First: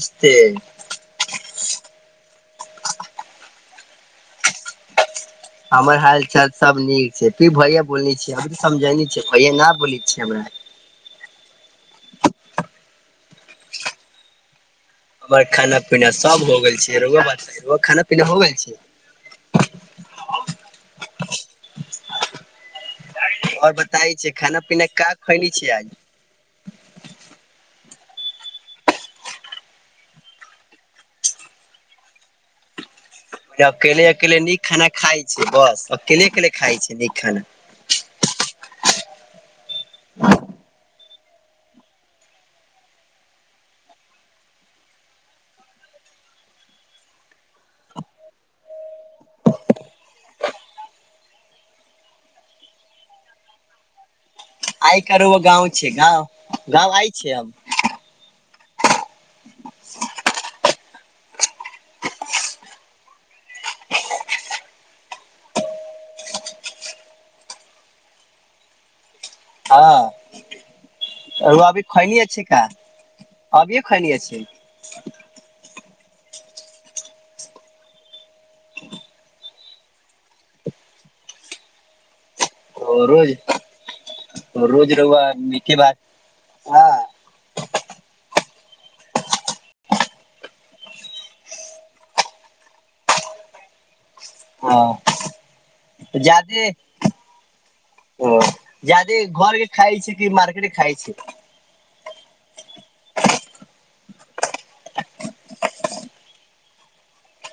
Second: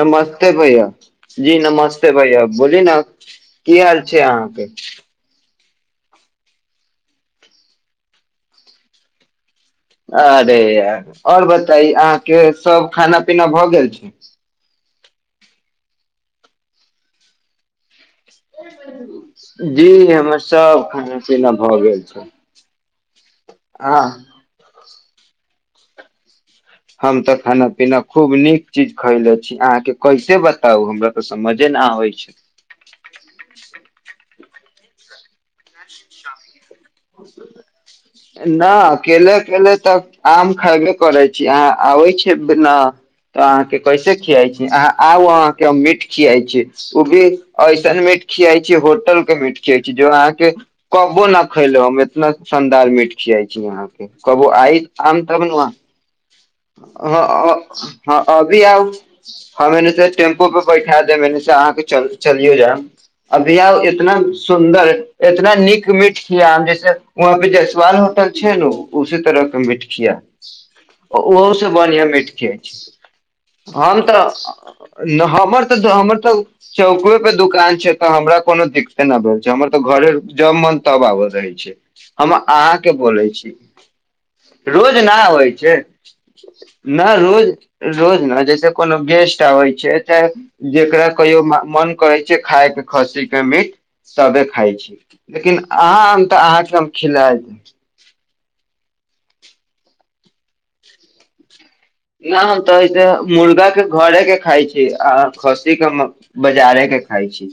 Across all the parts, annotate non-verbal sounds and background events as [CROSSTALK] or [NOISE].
नमस्ते भैय जी नमस्ते भैया। बोली ने की हाल छै अहाँके। [UNINTELLIGIBLE] हमर हाल चाल सब नीक छै फर भैया बोल छै अभी समझेल छै भैया न। बोलै छै आ हमरा अदे आ। [UNINTELLIGIBLE] आऔर बताई अहाँ के सब खाना पीना भए गेल छै। हमर खाना पीना सब हो गेल छै रोगो ब खाना। पीना हो गेल छै जी हमर सब खाना पीना भऽ गेल। अच्छा। [UNINTELLIGIBLE] आओ बताय छै खाना पीना का। खैल छीिय आज। [UNINTELLIGIBLE] हम तऽ खाना पीना खूब नीक चीज खयले छी अहाँके कैसे बताउ हमरा तऽ समझे न आबै छै। अकेल अकेले नीक खाना खाइ। छै बस अकेले अकेले खाइ छै नीक [UNINTELLIGIBLE] खाना नहि अकेले अकेल तऽ आम खायबे। करे छी अहाँ आबै छी ने त अहाँ के कैसे खियाइ छी अहाँ आउ अहाँ के मीट खियाई छी ओ भी ऐसन मीट खिया छी होटल के मीट खिया छी जो अहाँ। के कबो न खैले हम एतना शानदार मीट खियाइ छी यहाँके। कबो आइ क आम रउआ तब ने गाँव व। छै गाँव गाँव आइ छै हम [UNINTELLIGIBLE] रियउ। हँंने ेम्पो पर। बैठा दे मने से अहाँके चलियो जा अभी आ इतना सुन्दर। इतना नीक मिीठ खिया जैसे वहाँ पे जसवाल होटल छै ने उसी तरह के मिीठ हँ खिया। ओहो रउआ से अभी बढ़िआं खैनी मिट अछि का अभिये हम खैनी तऽ- छै हमर। हमर तऽ चौके परे दुकान छै तऽ हमरा कोनो दिक्कते न भेल छै हमर। तऽ घरे जब मन तब आबल रहै छै हम। अहाँ के ओ बोलै रोज छी रोज रउआ नहि आबै मीठे छै भात हँ नहि रोज। रोज ने जैसे कोनो गेस्ट आबै छै चाहे जेकरा कहियो मन करै छै खााय के खसी के मीट सब। खाइ हँ छी लेकिन अहाँ हम तऽ जादे अहाँके हम खिला देब। ओ जादे घरके खाइ छै कि मार्केट खाइ छै। नहि हम तऽसे मुर्गा के घरे के खााय छी आ खसी के बजारे के खााय छी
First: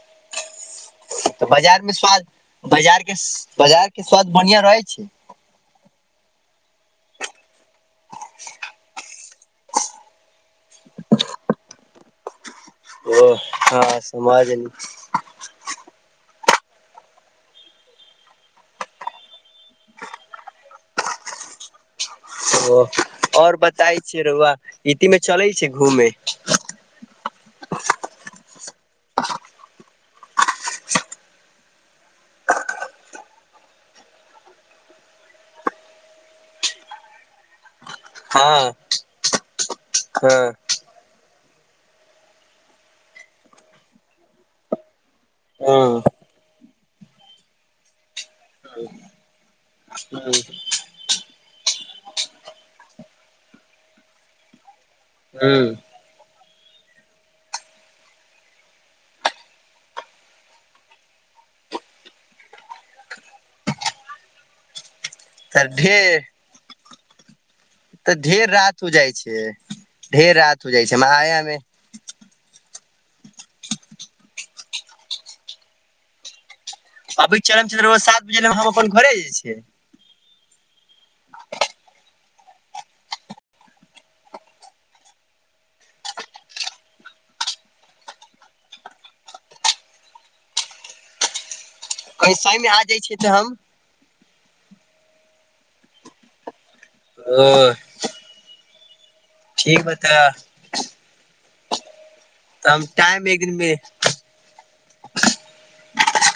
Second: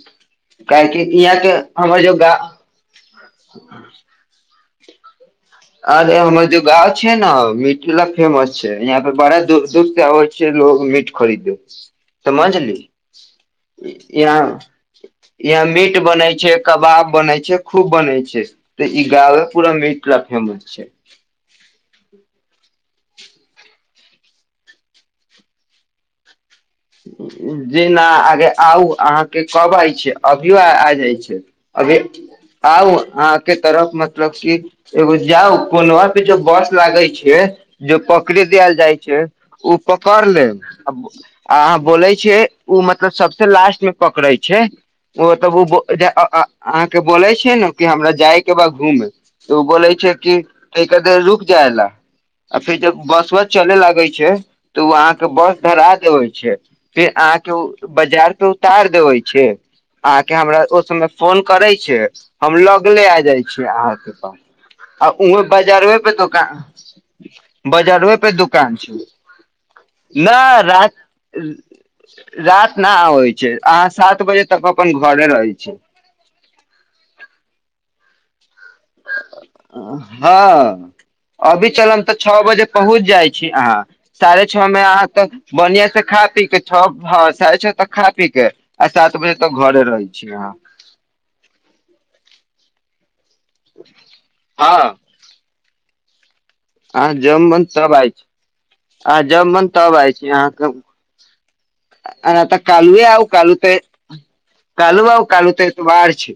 काहेकि। यहाँ तऽ के बाजार मे हमर जो स्वाद गाँव बाजार के बाजार के- स्वाद बढ़िया रहै छै। ी। [UNINTELLIGIBLE] अरे हमर जो गाँव छै ने मीट फेमस छै यहााँ परे बड़ा दुःख से आबै छै लोग मीट खरीदो समझली। ओ हँ समाज। यहाँ यहाँ मीट बनै छै कबाब बने छै खूब बने छै ते ई गावे पूरा मिट फेमस छै। [UNINTELLIGIBLE] जे ना अगे आउ अहाँके कब आइ छे अभियो आ जाइ छै अभे आउ अहाँके तरफ मतलब क एगो जाउ कोनो पे जो बस लागे छै जो पकड़े हँ देल जाइ छै। ऊ पकड़ हँ ले आ आ अहाँ बोले छै उ मतलब सबस लास्ट में पकड़े छै ओतब ओ हँ अहाँ के बोले छै ने कि हमरा जाय के बा घूमे त ओ बोले छै क क क देर रुक जाय ला आ फेर जब बस वस चले लागे छै त उ अहाँ के ह बस धरा देबे। उ [UNINTELLIGIBLE] अहा के बाजार उतार देवे छे फोन करे छे हम लगले आ जाए छीए हां के पास। उह तऽ बजारमे प ढेर दोकान। [UNINTELLIGIBLE] ह बजरवे तऽ पे ढेर दुकान रात हो छै। जाइ न ढेर रात हो रा जाइ छै आया मे रात न आबै छै अहाँ सात बजे तक अपन घरे रहै छै। अभी चार ज़ीरो सात में। [UNINTELLIGIBLE] हँ। अभी चलब तऽ छौ बजे पहुँच जाइ छी अहाँ साढ़े छओ मे अहाँ तऽ बढ़िआं से खा पी के छ हँ साढ़े छओ तक खा पीक के आ सात बजे तक घरे रहै छी अहाँ। कैसा ई मे आ जाइ छै। हँ। आह जबमन ओ तब आइ आ जब मन ठीक बा तब आय छी तऽ अहाँक आ तऽ हम कालूए आ टाइम एक कालू दिन मे तऽ। कालू आाव कालू तऽ इतवार छै।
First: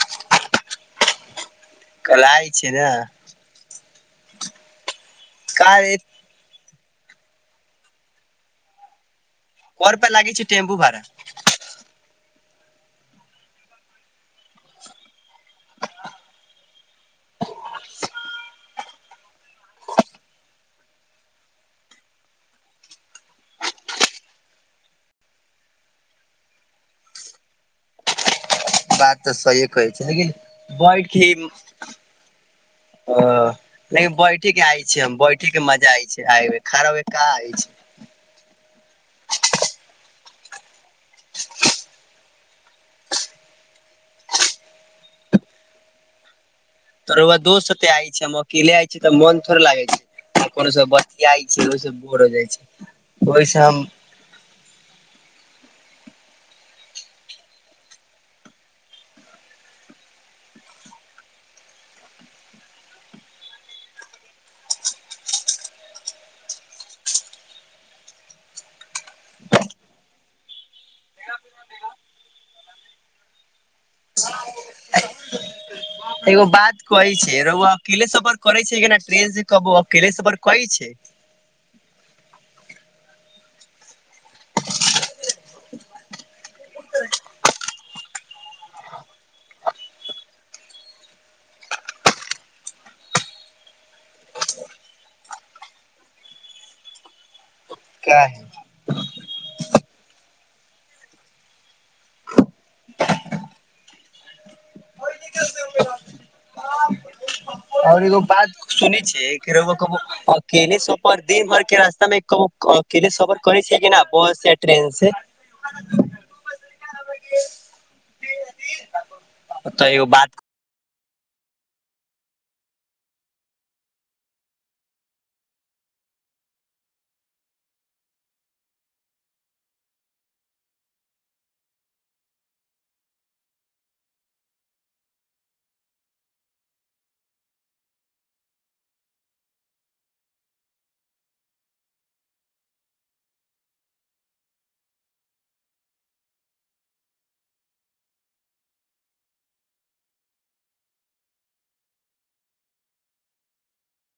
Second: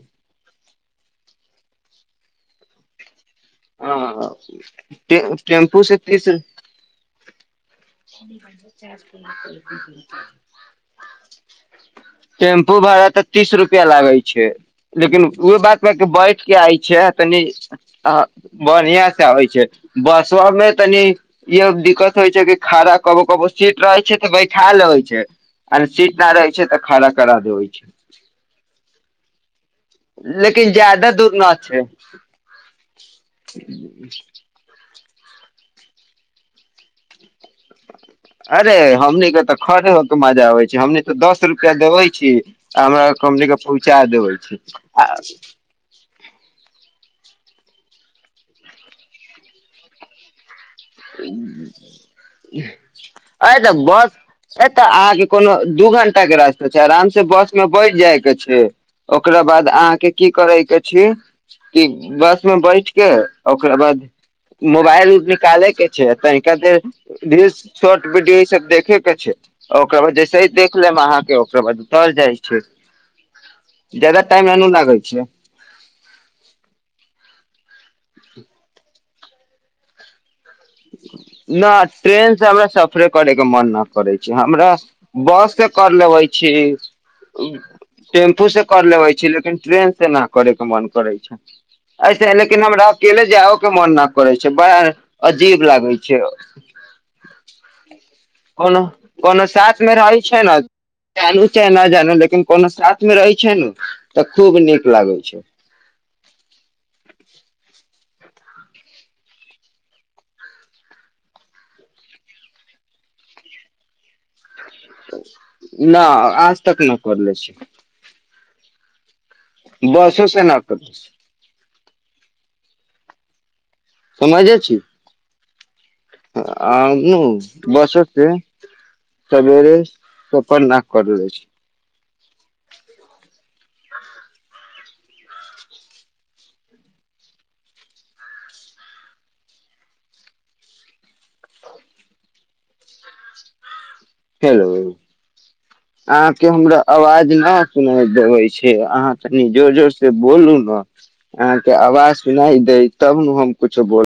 कलआइ छी न। हँ टे टेम्पू से फीस [UNINTELLIGIBLE] [UNINTELLIGIBLE] टेम्पू। [UNINTELLIGIBLE] टेम्पू भाड़ा तऽ तीस रुपआ लागै छै लेकिन ओ बात [UNINTELLIGIBLE] के बैठ के आय छै तनी बढ़िया से आबै छै बसबा मे तनी ई दिक्कत होइ छै कि। खड़ा कबो कबो सीट रहै छै तऽ बैठा ल होै छै आर सीट नहि रहै छै तऽ खड़ा करा देबै छै। बात तऽ सहीए कहै छिये लेकिन बैठ ज्यादा दूर खीम न छै ह लेकिन बैठ ही के आइ बैठी के मजा आय छै आ खड़ा का आइ छै। अरे हमनीके तऽ खरे होके मजा आबै छै हमनी तऽ दस रुपैआ देबै छी आ हमरा हमने पहुँचा देबै छी आ। त रहुआ दोस्त साथे आय छै हम अकेले आय छी तऽ मोन थोड़े लागै छै। कोनो सब बतियाइ छै ओहि से बोर हो जाइ छै अ ओहिसँ तऽ हम बस अ तऽ अहाँके कोनो। दू घंटा के रास्ता छै आराम से बस में बैठ जाय के छै ओकरा बाद अहाँ के की करे के छी कि बस में बैठ के ओकरा बाद मोबाइल उ निकाले के। तनिका देर रील शॉर्ट वीडियो ई सब देखे के छै ओकरा बाद जैसे देख लेब अहाँके ओकरा बाद उतर जाइ छै जदा टाइम ए लागे छै। एगो बात कहै छै रहुआ अकेले सफर करे छै केना ट्रेन से कहब अकेले सफर। कहै छै ना ट्रेन से हम सफरे करैके मन ना करै छी, हमरा बस से कर लेबै छी। टेम्पू से कर लेबै छी, लेकिन ट्रेन से न करै के मन करै छै, ऐसे ही लेकिन हमरा अकेले जाओ के मन ना करै छै, बा अजीब लागै छै। काहे कोनो कोनो साथ मे रहै। छै ना, जानू चाहे ना जानू लेकिन कोनो साथ मे रहै छै ने तऽ खूब नीक लागे छै। [UNINTELLIGIBLE] और एगो बात सुनै छी कि रौउआ कभो अकेले सफर दिन भर के रास्ता मे कभो अकेले सफर करै छीये कि ना बस या ट्रेन से ना आज तक ना करलै छी। तऽ एगो बसो बात सेे ना करै छै। समझे छी। आ हमु बसे से सगेरे सफर ना करलै छी। हेलो अहाँ के हमरा अवाज न सुनाय देबै छै, अहाँ कनि जोर-जोर से बोलू न, अहाँ के अवाज सुनाय दे तब नु हम कुछ बोल -